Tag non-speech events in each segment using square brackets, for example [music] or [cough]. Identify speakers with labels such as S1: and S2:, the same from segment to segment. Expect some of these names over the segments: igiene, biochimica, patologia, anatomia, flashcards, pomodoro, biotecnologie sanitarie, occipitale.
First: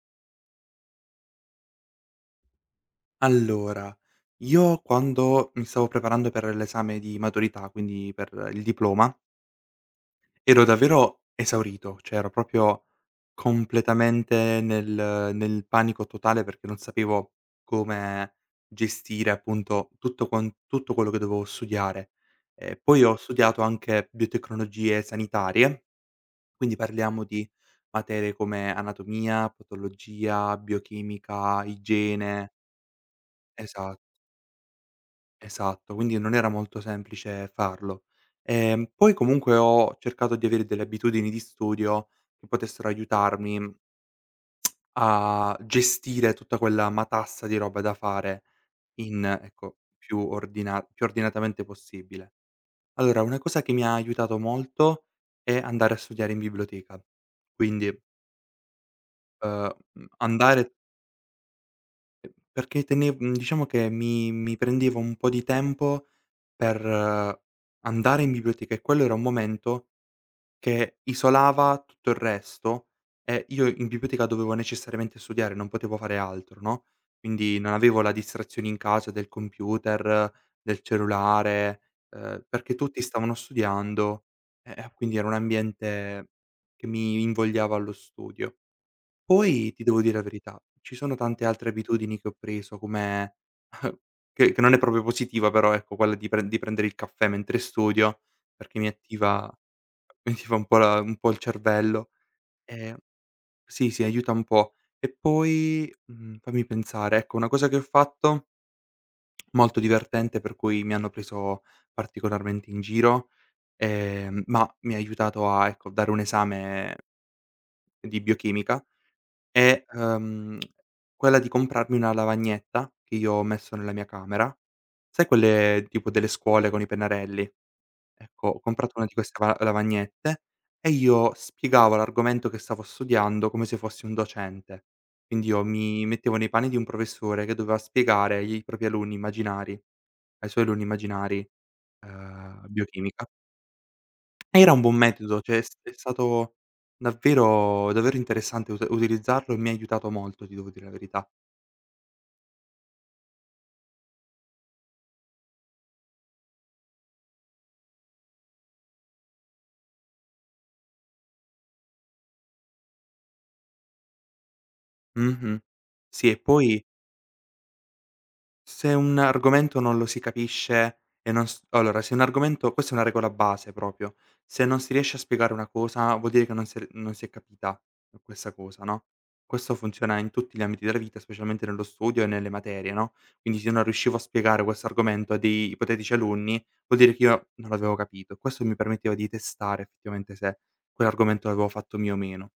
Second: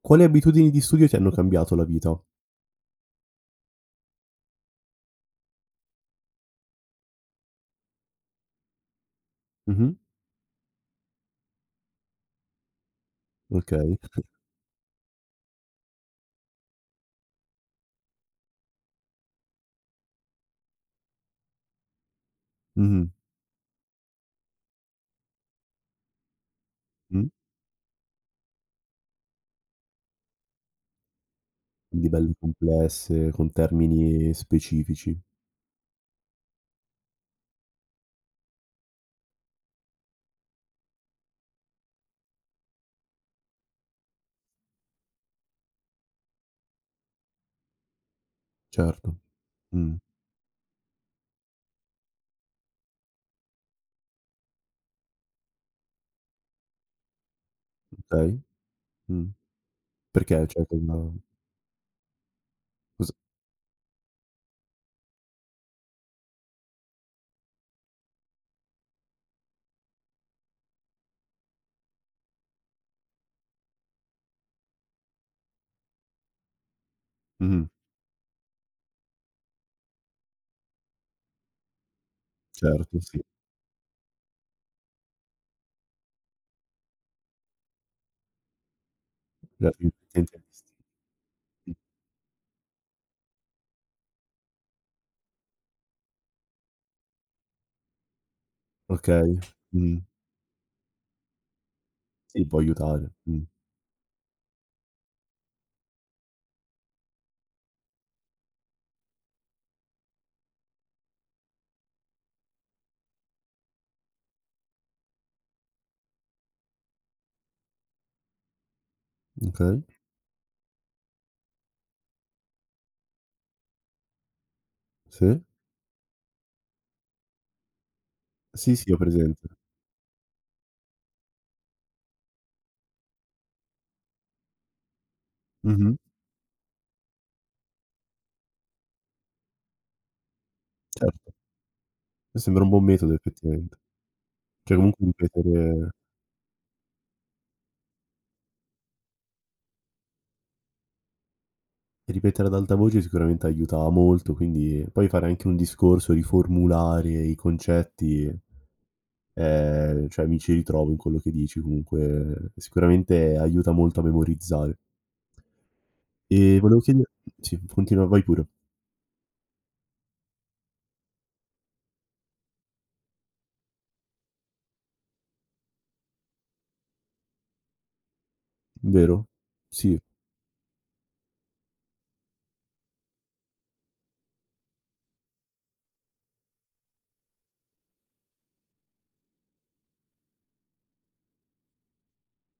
S1: Quali abitudini di studio ti hanno cambiato la vita?
S2: Allora, io quando mi stavo preparando per l'esame di maturità, quindi per il diploma,
S1: Mh-mh,
S2: ero davvero esaurito, cioè ero proprio
S1: okay.
S2: completamente nel panico totale perché non sapevo come gestire appunto tutto quello che dovevo studiare. Poi
S1: Mh-mh,
S2: ho studiato anche biotecnologie sanitarie, quindi parliamo
S1: mh.
S2: di materie come anatomia, patologia, biochimica,
S1: Quindi belle
S2: igiene.
S1: complesse, con
S2: esa
S1: termini specifici.
S2: Esatto, quindi non era molto semplice farlo. Poi comunque ho cercato di avere delle abitudini di studio che potessero aiutarmi a gestire tutta quella matassa di roba da fare
S1: Certo.
S2: in, ecco,
S1: Mh,
S2: più ordinatamente possibile. Allora, una cosa che mi ha aiutato molto è andare a studiare in biblioteca. Quindi,
S1: okay. Mh.
S2: uhm,
S1: Perché? Cioè
S2: andare
S1: con
S2: Perché
S1: cos
S2: tene mhmm, diciamo che mi prendevo un po' di tempo per andare in biblioteca, e quello era un momento che isolava tutto il resto e io in biblioteca dovevo necessariamente studiare, non potevo fare altro, no, quindi
S1: mh,
S2: non avevo la distrazione in casa del computer, del cellulare, perché
S1: certo,
S2: tutti
S1: sì.
S2: stavano studiando, quindi era un ambiente che mi invogliava allo studio. Poi ti devo dire la verità,
S1: [unintelligible]
S2: ci sono tante altre abitudini che ho preso come [laughs] che non è proprio positiva, però ecco, quella di pren di prendere il caffè mentre studio, perché mi
S1: Okay.
S2: attiva
S1: Mh.
S2: [laughs] mi attiva un po' il cervello.
S1: Sì, può
S2: Ehm,
S1: aiutare.
S2: sì, sì, aiuta un po'. E poi, fammi pensare, ecco una cosa che ho fatto molto divertente per cui mi hanno preso particolarmente in giro, ma mi ha aiutato a, ecco, dare un esame di biochimica.
S1: Okay.
S2: È quella di comprarmi una lavagnetta che io ho messo nella mia camera. Sai
S1: Sì.
S2: quelle tipo delle scuole con i pennarelli? Ecco, ho
S1: Sì, sì,
S2: comprato
S1: ho
S2: una di queste
S1: presente.
S2: va lavagnette e io spiegavo l'argomento che stavo studiando come se fossi un docente. Quindi io
S1: Mh-mh.
S2: mi mettevo nei panni di un professore che doveva spiegare ai suoi alunni
S1: Certo.
S2: immaginari,
S1: Mi sembra un buon metodo
S2: biochimica.
S1: effettivamente.
S2: Era
S1: Cioè
S2: un buon
S1: comunque
S2: metodo, cioè
S1: ripetere
S2: è stato davvero davvero interessante ut utilizzarlo e mi ha aiutato molto, ti devo dire la verità.
S1: Ripetere ad alta voce sicuramente aiutava molto, quindi poi fare anche un discorso, riformulare i concetti, cioè mi ci ritrovo in quello che dici comunque, sicuramente aiuta molto a memorizzare.
S2: Mh-mh. Sì, e
S1: E volevo
S2: poi
S1: chiede Sì, continua, vai pure.
S2: se un argomento non lo si capisce e non s allora, se un argomento, questa è una regola base proprio, se non si riesce a spiegare una cosa vuol dire che non si è capita questa cosa, no,
S1: Vero?
S2: questo
S1: Sì,
S2: funziona in tutti gli ambiti della vita, specialmente nello studio e nelle materie, no, quindi se io non riuscivo a spiegare questo argomento a dei ipotetici alunni, vuol dire che io non l'avevo capito, e questo mi permetteva di testare effettivamente se quell'argomento l'avevo fatto mio o meno.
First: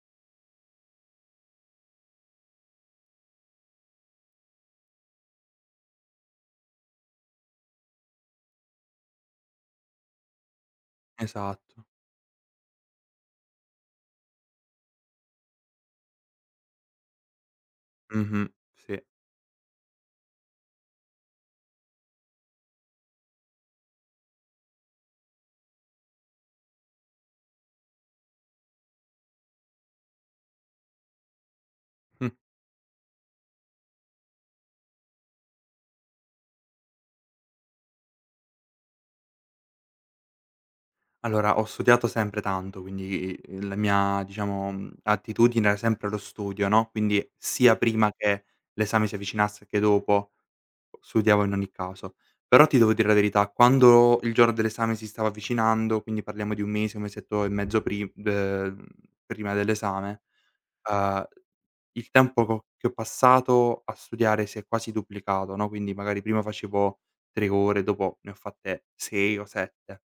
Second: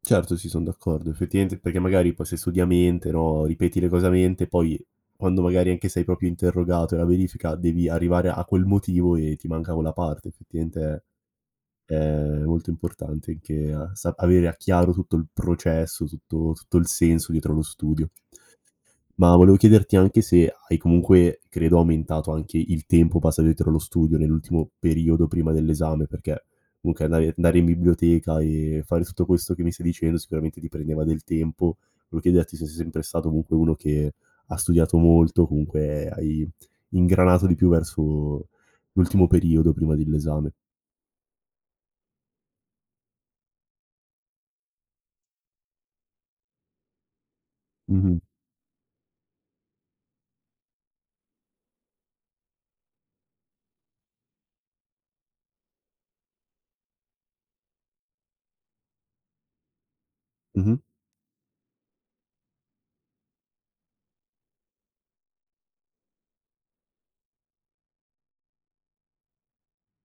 S1: certo, sì, son d'accordo. Effettivamente perché magari poi se studi a mente, no, ripeti le cose a mente, poi quando magari anche sei proprio interrogato e la verifica devi arrivare a quel motivo e ti manca quella parte, effettivamente è
S2: Esatto.
S1: è molto importante anche a sa avere a chiaro tutto il processo, tutto il senso dietro allo studio.
S2: Mh-mh, sì.
S1: Ma volevo chiederti anche se hai comunque, credo, aumentato anche il tempo passato dietro allo studio nell'ultimo periodo prima dell'esame, perché comunque andare in biblioteca e fare tutto questo che mi stai dicendo sicuramente ti prendeva del tempo. Volevo
S2: Hm.
S1: chiederti se sei sempre stato comunque uno che ha studiato molto, comunque hai ingranato di più verso l'ultimo periodo prima dell'esame.
S2: Allora, ho studiato sempre tanto, quindi la mia, diciamo, attitudine era sempre lo studio, no, quindi sia prima
S1: Mh-mh.
S2: che l'esame si avvicinasse che dopo, studiavo in ogni caso. Però ti devo dire la verità, quando il giorno dell'esame si stava avvicinando, quindi parliamo di 1 mese, 1 mesetto e mezzo prima dell'esame,
S1: Mh-mh.
S2: uhm, il tempo co che ho passato a studiare si è quasi duplicato, no, quindi magari prima facevo 3 ore, dopo ne ho fatte 6 o 7.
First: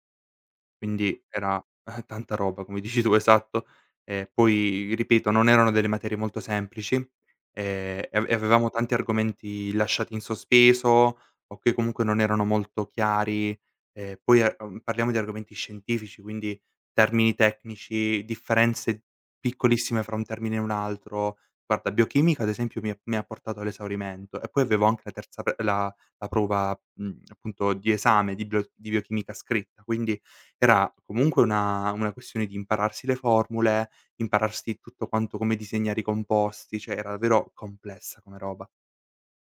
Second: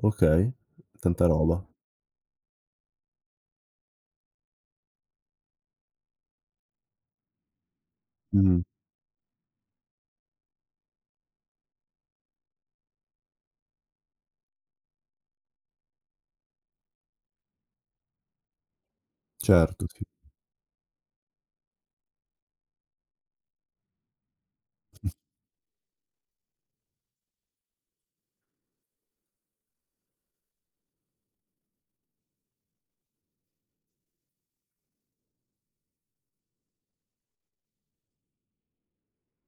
S1: Okay,
S2: Quindi
S1: tanta
S2: era
S1: roba.
S2: tanta roba, come [laughs] dici tu, esatto. Poi ripeto, non erano delle materie molto semplici, e
S1: Mh,
S2: avevamo tanti argomenti lasciati in sospeso o che comunque non erano molto chiari. Poi, parliamo di argomenti scientifici, quindi termini tecnici, differenze
S1: certo, sì.
S2: piccolissime fra un termine e un altro. Guarda, biochimica ad esempio mi ha portato all'esaurimento e poi avevo anche la terza pre la prova, appunto di esame di bio di biochimica scritta, quindi era comunque una questione di impararsi le formule, impararsi tutto quanto come disegnare i composti, cioè era davvero complessa come roba.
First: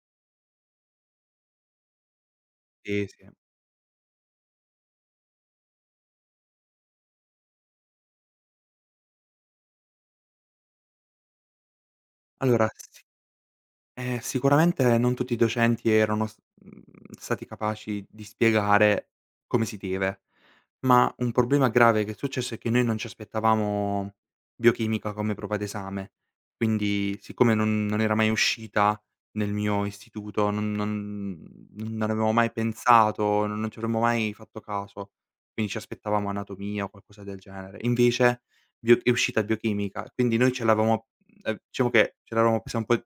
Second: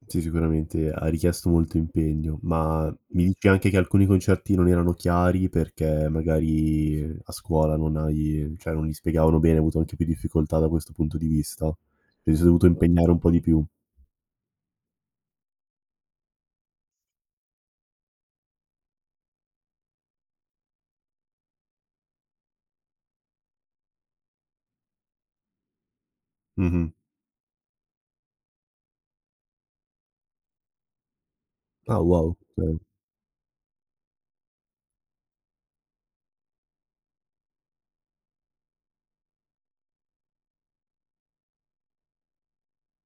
S1: Sì, sicuramente ha richiesto molto impegno, ma
S2: Sì,
S1: mi
S2: sì.
S1: dici anche che alcuni concerti non erano chiari perché magari a scuola non hai cioè non li spiegavano bene, hai avuto anche più difficoltà da questo punto di vista? Ti sei dovuto
S2: Allora,
S1: impegnare un po' di più.
S2: Sicuramente non tutti i docenti erano mhmm, stati capaci di spiegare come si deve, ma un problema grave che è successo è che noi non ci aspettavamo biochimica come prova d'esame,
S1: Mh-mh.
S2: quindi siccome non era mai uscita nel mio istituto, non non
S1: Ah,
S2: non avevamo
S1: wow,
S2: mai
S1: okay.
S2: pensato, non ci avremmo mai fatto caso, quindi ci aspettavamo anatomia o qualcosa del genere. Invece bio è uscita biochimica, quindi noi ce l'avevamo, diciamo che ce l'eravamo presa un po'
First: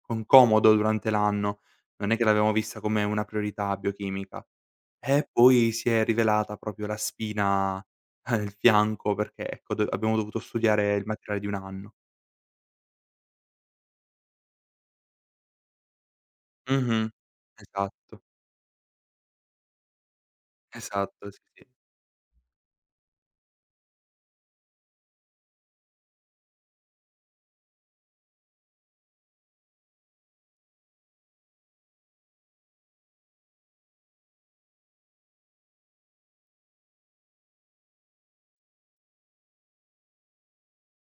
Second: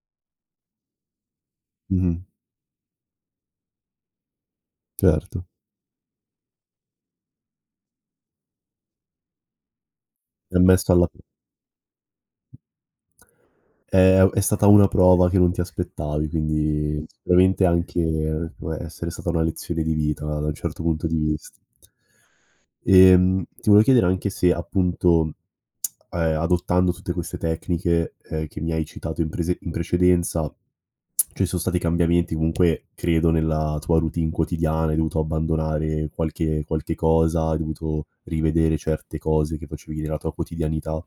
S2: con comodo durante l'anno, non
S1: Mh-mh,
S2: è che l'avevamo vista come una priorità biochimica. E
S1: certo.
S2: poi si è rivelata proprio la spina [laughs] nel fianco perché, ecco, do abbiamo dovuto
S1: È ammesso
S2: studiare il
S1: alla
S2: materiale di un anno.
S1: È è stata una prova che non ti aspettavi, quindi
S2: Mh-mh.
S1: sicuramente
S2: Esatto,
S1: anche può essere stata una lezione di vita da un certo punto di
S2: esatto, sì,
S1: vista.
S2: sì.
S1: Ti volevo chiedere anche se appunto, adottando tutte queste tecniche, che mi hai citato in precedenza, ci sono stati cambiamenti comunque credo nella tua routine quotidiana, hai dovuto abbandonare qualche cosa, hai dovuto rivedere certe cose che facevi nella tua quotidianità?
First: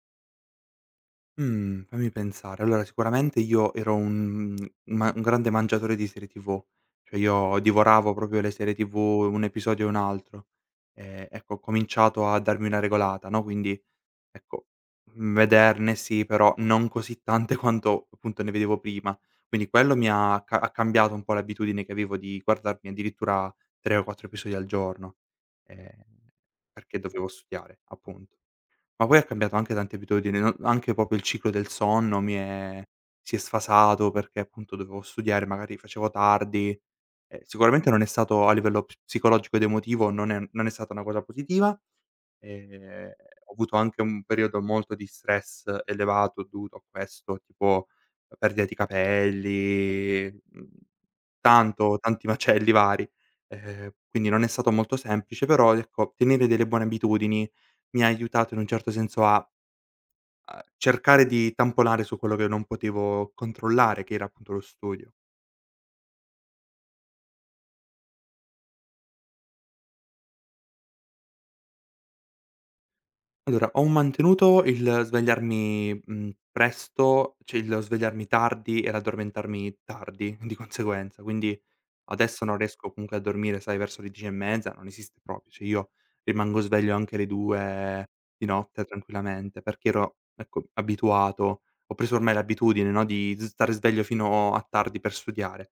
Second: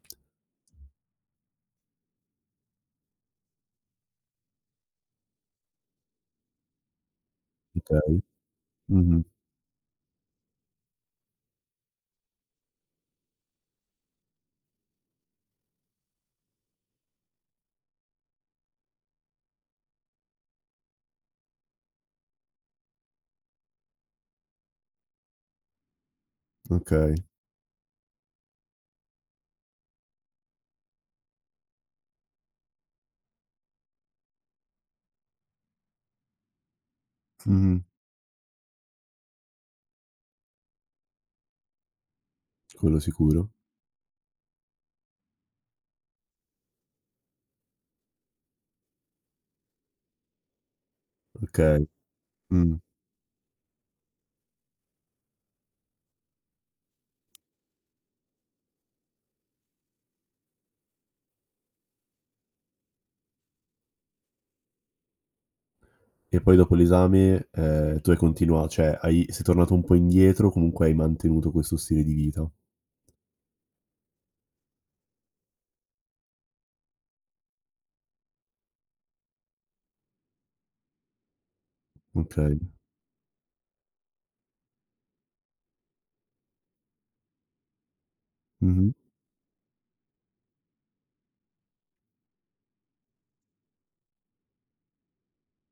S2: Mhmm, Fammi pensare. Allora sicuramente io ero ma un grande mangiatore di serie TV, cioè io divoravo
S1: Okay.
S2: proprio le serie TV,
S1: Mh-mh.
S2: un episodio e un altro. Ecco, ho cominciato a darmi una regolata, no, quindi ecco, vederne sì, però non così tante quanto appunto ne vedevo prima. Quindi quello mi ha cambiato un po' l'abitudine che avevo di guardarmi addirittura 3 o 4 episodi al giorno, ehm, perché
S1: Okay.
S2: dovevo studiare, appunto. Ma poi ha cambiato anche tante abitudini, no, anche proprio il ciclo del sonno mi è si è sfasato perché appunto dovevo studiare, magari facevo tardi.
S1: Mh-mh.
S2: Sicuramente non è stato a livello ps psicologico ed emotivo, non è stata una cosa positiva.
S1: Quello
S2: Ehm,
S1: sicuro.
S2: Ho avuto anche un periodo molto di stress elevato dovuto a questo, tipo perdita di capelli, mhmm,
S1: Okay.
S2: tanto tanti macelli
S1: Mh.
S2: vari. Quindi non è stato molto semplice, però ecco, tenere delle buone abitudini mi ha aiutato in un certo senso a cercare di tamponare su quello che non potevo controllare, che era appunto lo studio.
S1: E poi dopo l'esame, tu hai continua cioè hai sei tornato un po' indietro, comunque hai mantenuto questo stile di vita.
S2: Allora, ho mantenuto il svegliarmi, presto, cioè il svegliarmi tardi e l'addormentarmi tardi di conseguenza, quindi adesso non
S1: Okay.
S2: riesco comunque a dormire, sai, verso le 10 e mezza, non esiste proprio, cioè io rimango sveglio anche alle 2 di notte
S1: Mh-mh.
S2: tranquillamente, perché ero, ecco, abituato, ho preso ormai l'abitudine, no, di stare sveglio fino a tardi per studiare.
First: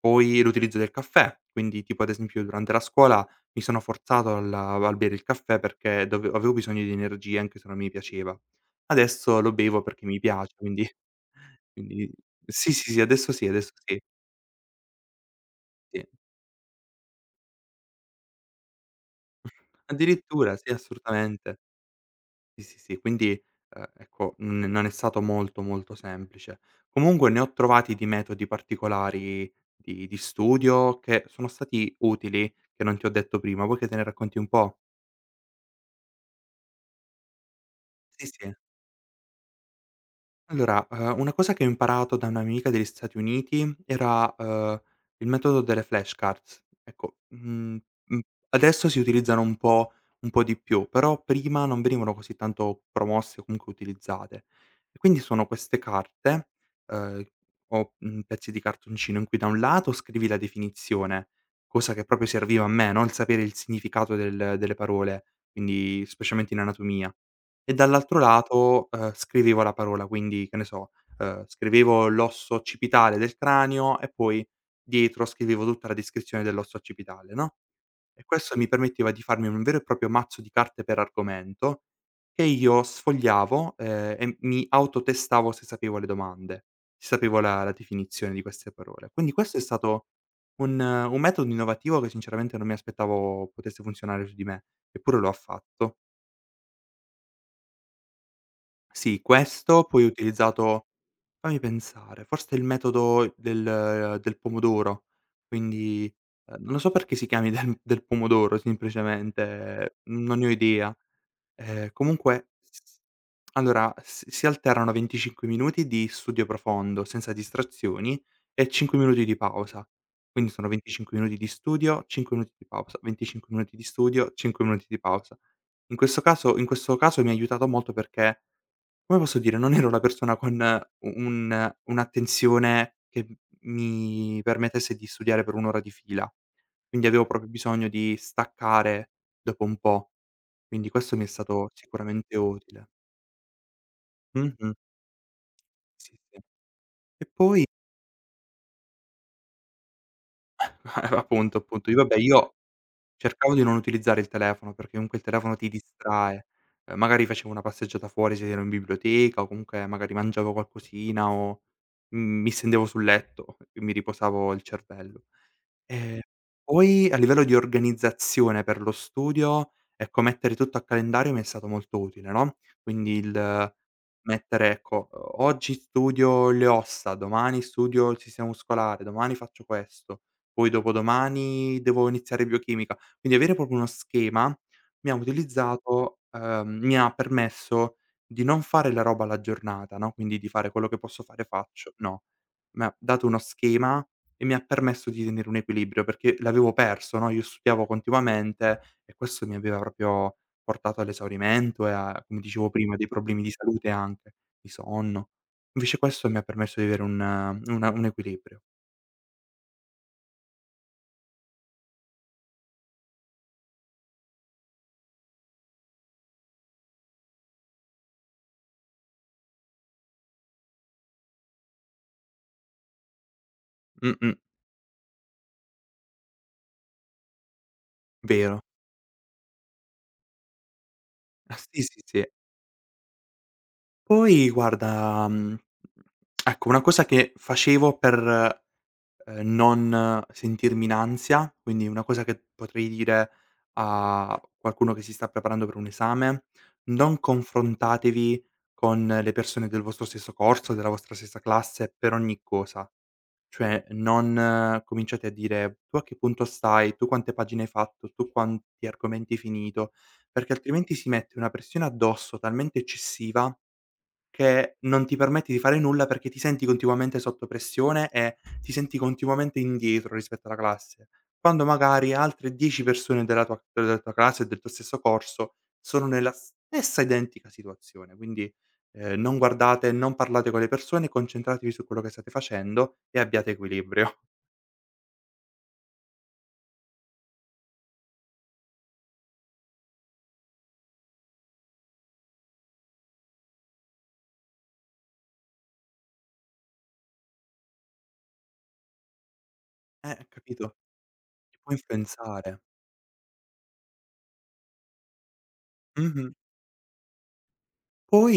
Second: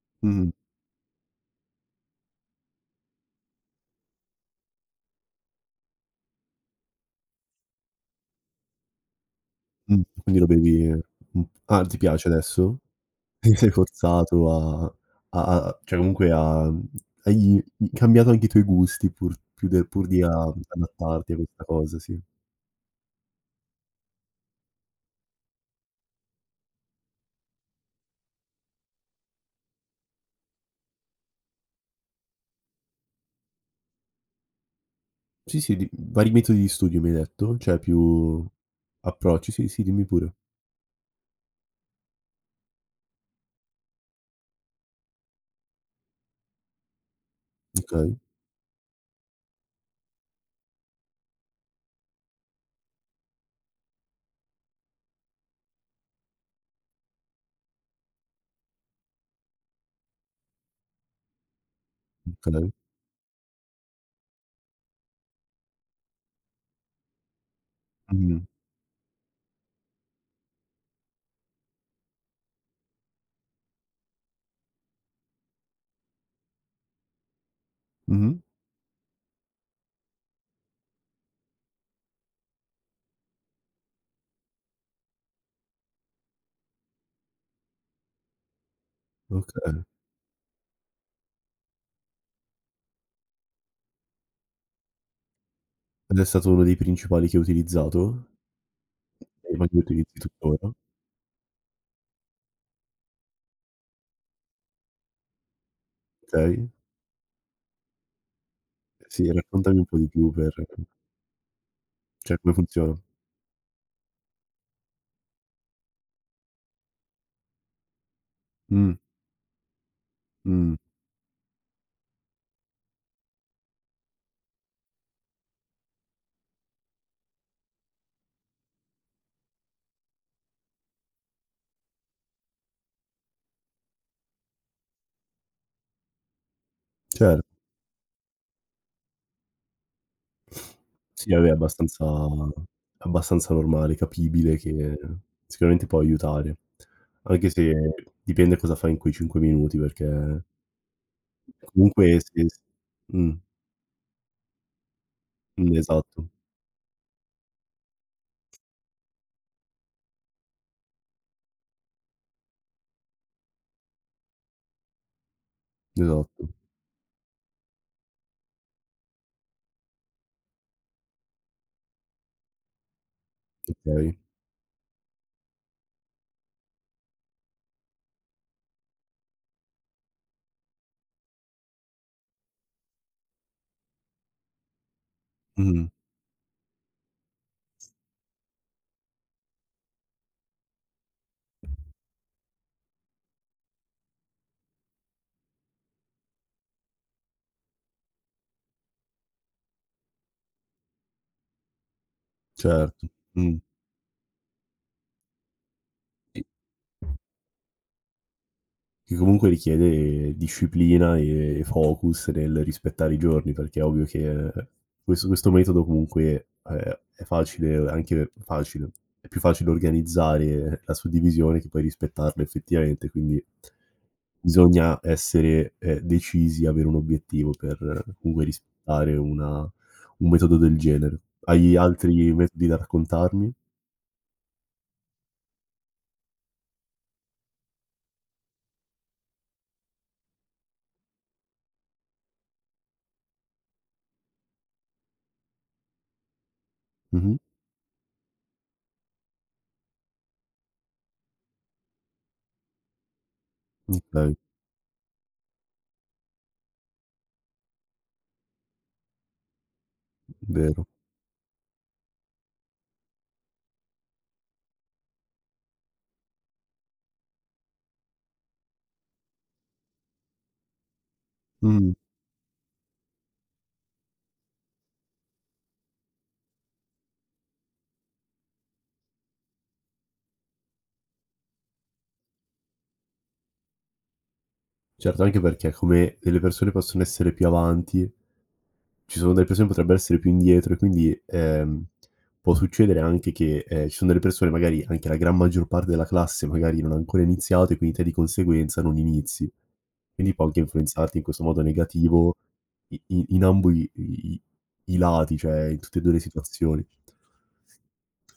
S2: Poi
S1: Mh-mh.
S2: l'utilizzo del caffè, quindi tipo ad esempio durante la scuola mi sono forzato al bere il caffè perché dove avevo bisogno di energia anche se non mi piaceva. Adesso lo bevo
S1: Mh.
S2: perché mi
S1: Quindi lo
S2: piace,
S1: bevi
S2: quindi
S1: mh.
S2: [laughs]
S1: Ah, ti
S2: quindi
S1: piace
S2: sì,
S1: adesso?
S2: sì, sì, adesso sì,
S1: Ti
S2: adesso
S1: sei
S2: sì,
S1: forzato a a cioè
S2: sì.
S1: comunque a hai cambiato anche i tuoi gusti pur più de pur di a
S2: Addirittura, sì,
S1: adattarti a
S2: assolutamente.
S1: questa cosa, sì.
S2: Sì, sì, sì, quindi, ecco, n non è stato molto, molto semplice. Comunque ne ho trovati di metodi particolari di studio che sono stati utili, che non ti ho detto prima. Vuoi che te ne racconti un po'?
S1: Sì, sì, di vari metodi di studio mi hai detto? Cioè
S2: Sì,
S1: più
S2: sì.
S1: approcci, sì, sì, dimmi pure.
S2: Allora, una cosa che ho imparato da un'amica degli Stati Uniti era, il metodo delle flashcards. Ecco,
S1: Okay,
S2: mhmm, adesso si utilizzano un po' di più, però prima non venivano così tanto promosse o comunque utilizzate. E quindi sono queste carte, ehm, o, pezzi di cartoncino in cui da un lato scrivi la definizione, cosa che proprio serviva a
S1: okay.
S2: me, no, il sapere il significato delle parole, quindi specialmente in anatomia. E dall'altro
S1: Mh.
S2: lato, scrivevo la parola, quindi, che ne so, scrivevo l'osso occipitale del cranio e poi dietro scrivevo tutta la descrizione dell'osso occipitale, no, e
S1: Mh-mh.
S2: questo mi permetteva di farmi un vero e proprio mazzo di carte per argomento, che io sfogliavo, e mi autotestavo se sapevo le domande, se sapevo la definizione di queste parole. Quindi questo è
S1: Okay.
S2: stato un metodo innovativo che sinceramente non mi aspettavo potesse funzionare su di me, eppure lo ha fatto.
S1: Ed è stato uno dei principali che hai utilizzato?
S2: Sì,
S1: E ma li
S2: questo poi ho
S1: utilizzi tuttora?
S2: utilizzato, fammi pensare, forse il metodo del pomodoro. Quindi,
S1: Okay.
S2: non lo so perché si chiami [laughs] del pomodoro
S1: Sì, raccontami un
S2: semplicemente,
S1: po' di più,
S2: non ne ho
S1: per
S2: idea.
S1: cioè
S2: Comunque
S1: come funziona.
S2: s Allora si alternano 25 minuti di studio profondo senza distrazioni e
S1: Mh,
S2: 5 minuti di pausa. Quindi sono
S1: mh.
S2: 25 minuti di studio, 5 minuti di pausa, 25 minuti di studio, 5 minuti di pausa. In questo caso mi ha aiutato molto perché, come posso dire, non ero una persona con u un un'attenzione che m mi permettesse di studiare per 1 ora di fila, quindi avevo
S1: cer
S2: proprio bisogno di staccare dopo un po', quindi questo mi è
S1: Sì, vabbè,
S2: stato
S1: abbastanza
S2: sicuramente utile.
S1: abbastanza normale, capibile
S2: Mh-mh.
S1: che sicuramente può
S2: Sì, sì.
S1: aiutare.
S2: E
S1: Anche
S2: poi
S1: se dipende cosa fai in quei 5 minuti, perché
S2: [laughs] appunto, appunto, io vabbè,
S1: comunque se
S2: io
S1: s mh,
S2: cercavo di non utilizzare il telefono, perché comunque il telefono ti
S1: esatto,
S2: distrae. Magari facevo una passeggiata fuori se ero in biblioteca o comunque magari mangiavo qualcosina o, mi stendevo sul letto e mi riposavo il cervello. Ehm,
S1: esatto.
S2: Poi a livello di organizzazione per lo studio, ecco, mettere tutto a calendario mi è stato molto utile, no, quindi il
S1: Okay.
S2: mettere, ecco, o oggi studio le ossa, domani studio il sistema muscolare, domani faccio questo, poi dopodomani devo iniziare biochimica. Quindi avere proprio uno schema mi ha
S1: Mh,
S2: utilizzato, mi ha permesso di non fare la roba alla giornata, no, quindi di fare quello che posso fare, faccio, no. Mi ha dato uno schema e mi ha permesso di tenere un equilibrio, perché l'avevo perso, no, io studiavo continuamente e questo mi aveva proprio portato all'esaurimento e a, come dicevo prima,
S1: certo.
S2: dei problemi di
S1: Mh.
S2: salute anche, di sonno. Invece questo mi
S1: E
S2: ha permesso di avere un equilibrio.
S1: Che comunque richiede disciplina e focus nel rispettare i giorni, perché è ovvio che questo metodo comunque, è più facile organizzare la suddivisione che poi rispettarla effettivamente, quindi
S2: Mh-mh,
S1: bisogna essere, decisi, avere un obiettivo per comunque
S2: vero. [laughs]
S1: rispettare una un metodo del genere.
S2: Ah
S1: Hai
S2: sì, sì, sì.
S1: altri metodi da raccontarmi?
S2: Poi guarda, ecco una cosa che facevo per non sentirmi in ansia, quindi una cosa che potrei dire a qualcuno che si sta preparando per un esame: non
S1: Mh-mh.
S2: confrontatevi con le persone del vostro stesso corso, della vostra stessa classe per ogni cosa. Cioè,
S1: Okay,
S2: non cominciate a dire: "Tu a che punto stai? Tu quante pagine hai fatto? Tu quanti argomenti hai finito?" Perché
S1: vero.
S2: altrimenti si mette una pressione addosso talmente eccessiva che non ti permette di fare nulla perché ti senti continuamente sotto pressione e ti senti continuamente indietro rispetto alla classe, quando
S1: Mh.
S2: magari altre 10 persone della tua classe, e del tuo stesso corso, sono nella stessa identica situazione. Quindi, non guardate, non parlate con le persone, concentratevi su quello che state facendo e abbiate equilibrio.
S1: Certo, anche perché come delle persone possono essere più avanti, ci sono delle persone che potrebbero essere più indietro e quindi, può succedere anche che, ci sono delle persone, magari anche la gran maggior parte della classe magari non ha ancora iniziato, e quindi te di conseguenza non inizi. Quindi può anche
S2: Capito?
S1: influenzarti in questo
S2: Ti
S1: modo
S2: può
S1: negativo,
S2: influenzare.
S1: i i in ambo i i lati, cioè in tutte e 2 le
S2: Mh-mh.
S1: situazioni.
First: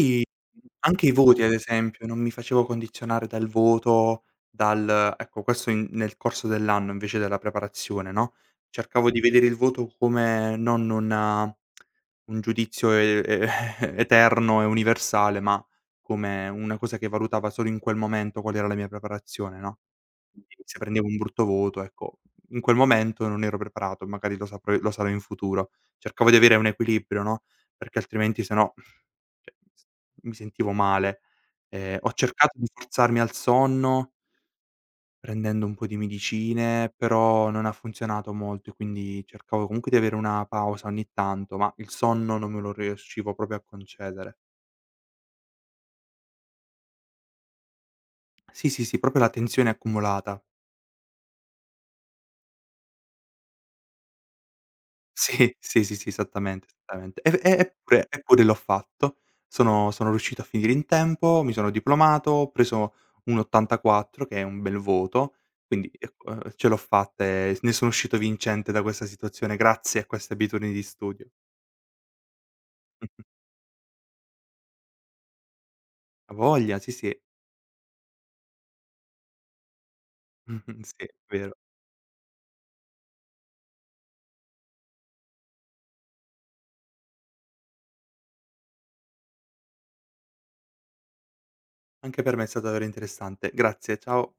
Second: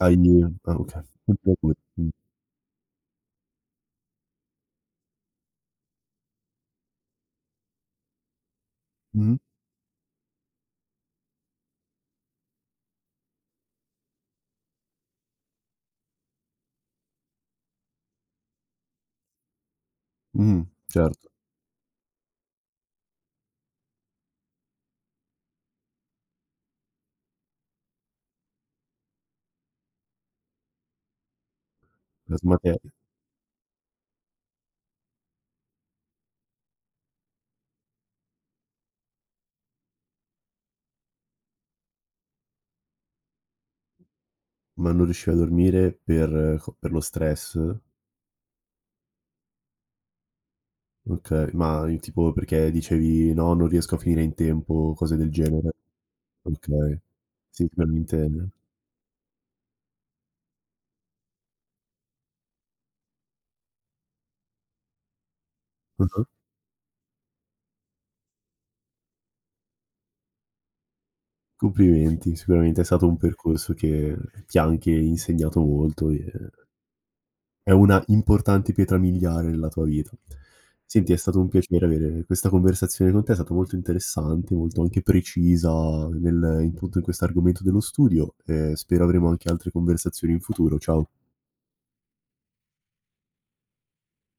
S1: Hai Ah, okay.
S2: anche i voti ad
S1: [unintelligible]
S2: esempio,
S1: Mh.
S2: non mi facevo condizionare dal voto, dal ecco, questo in nel corso dell'anno invece della preparazione, no, cercavo di
S1: Mh.
S2: vedere il voto come non una un giudizio e [laughs] eterno e universale, ma come una cosa che valutava solo in quel momento qual era la mia preparazione, no. Quindi
S1: Mh.
S2: se prendevo un
S1: Certo.
S2: brutto voto, ecco, in quel momento non ero preparato, magari lo sarò in futuro. Cercavo di avere un equilibrio, no, perché altrimenti, se no, cioè, mi sentivo male. Ho cercato
S1: [unintelligible]
S2: di
S1: te
S2: forzarmi al sonno prendendo un po' di medicine, però non ha funzionato molto e quindi cercavo comunque di avere una pausa ogni tanto, ma il sonno non me lo riuscivo proprio a concedere.
S1: Ma non riuscivi a dormire per lo stress?
S2: Sì, sì, sì, proprio la tensione accumulata.
S1: Okay, ma i tipo perché dicevi: "No, non riesco a finire in tempo", cose del
S2: Sì,
S1: genere?
S2: sì, sì, sì, esattamente,
S1: Okay.
S2: esattamente. E
S1: Sì, sicuramente.
S2: eppure l'ho fatto. Sono riuscito a finire in tempo, mi sono diplomato, ho preso un 84 che è un bel voto, quindi
S1: Mh-mh.
S2: ecco, ce l'ho fatta e ne sono uscito vincente da questa situazione grazie a queste abitudini di studio. [laughs]
S1: Complimenti, sicuramente è stato un
S2: Mh-mh.
S1: percorso che ti ha anche insegnato molto e
S2: A voglia, sì, sì. [laughs]
S1: è una importante pietra miliare nella tua vita.
S2: Mh-mh, sì,
S1: Senti, è stato un
S2: vero.
S1: piacere avere questa conversazione con te, è stata molto interessante, molto anche precisa nel in tutto in questo argomento dello studio, e spero avremo anche altre conversazioni in futuro. Ciao.
S2: Anche per me è stato davvero interessante. Grazie, ciao.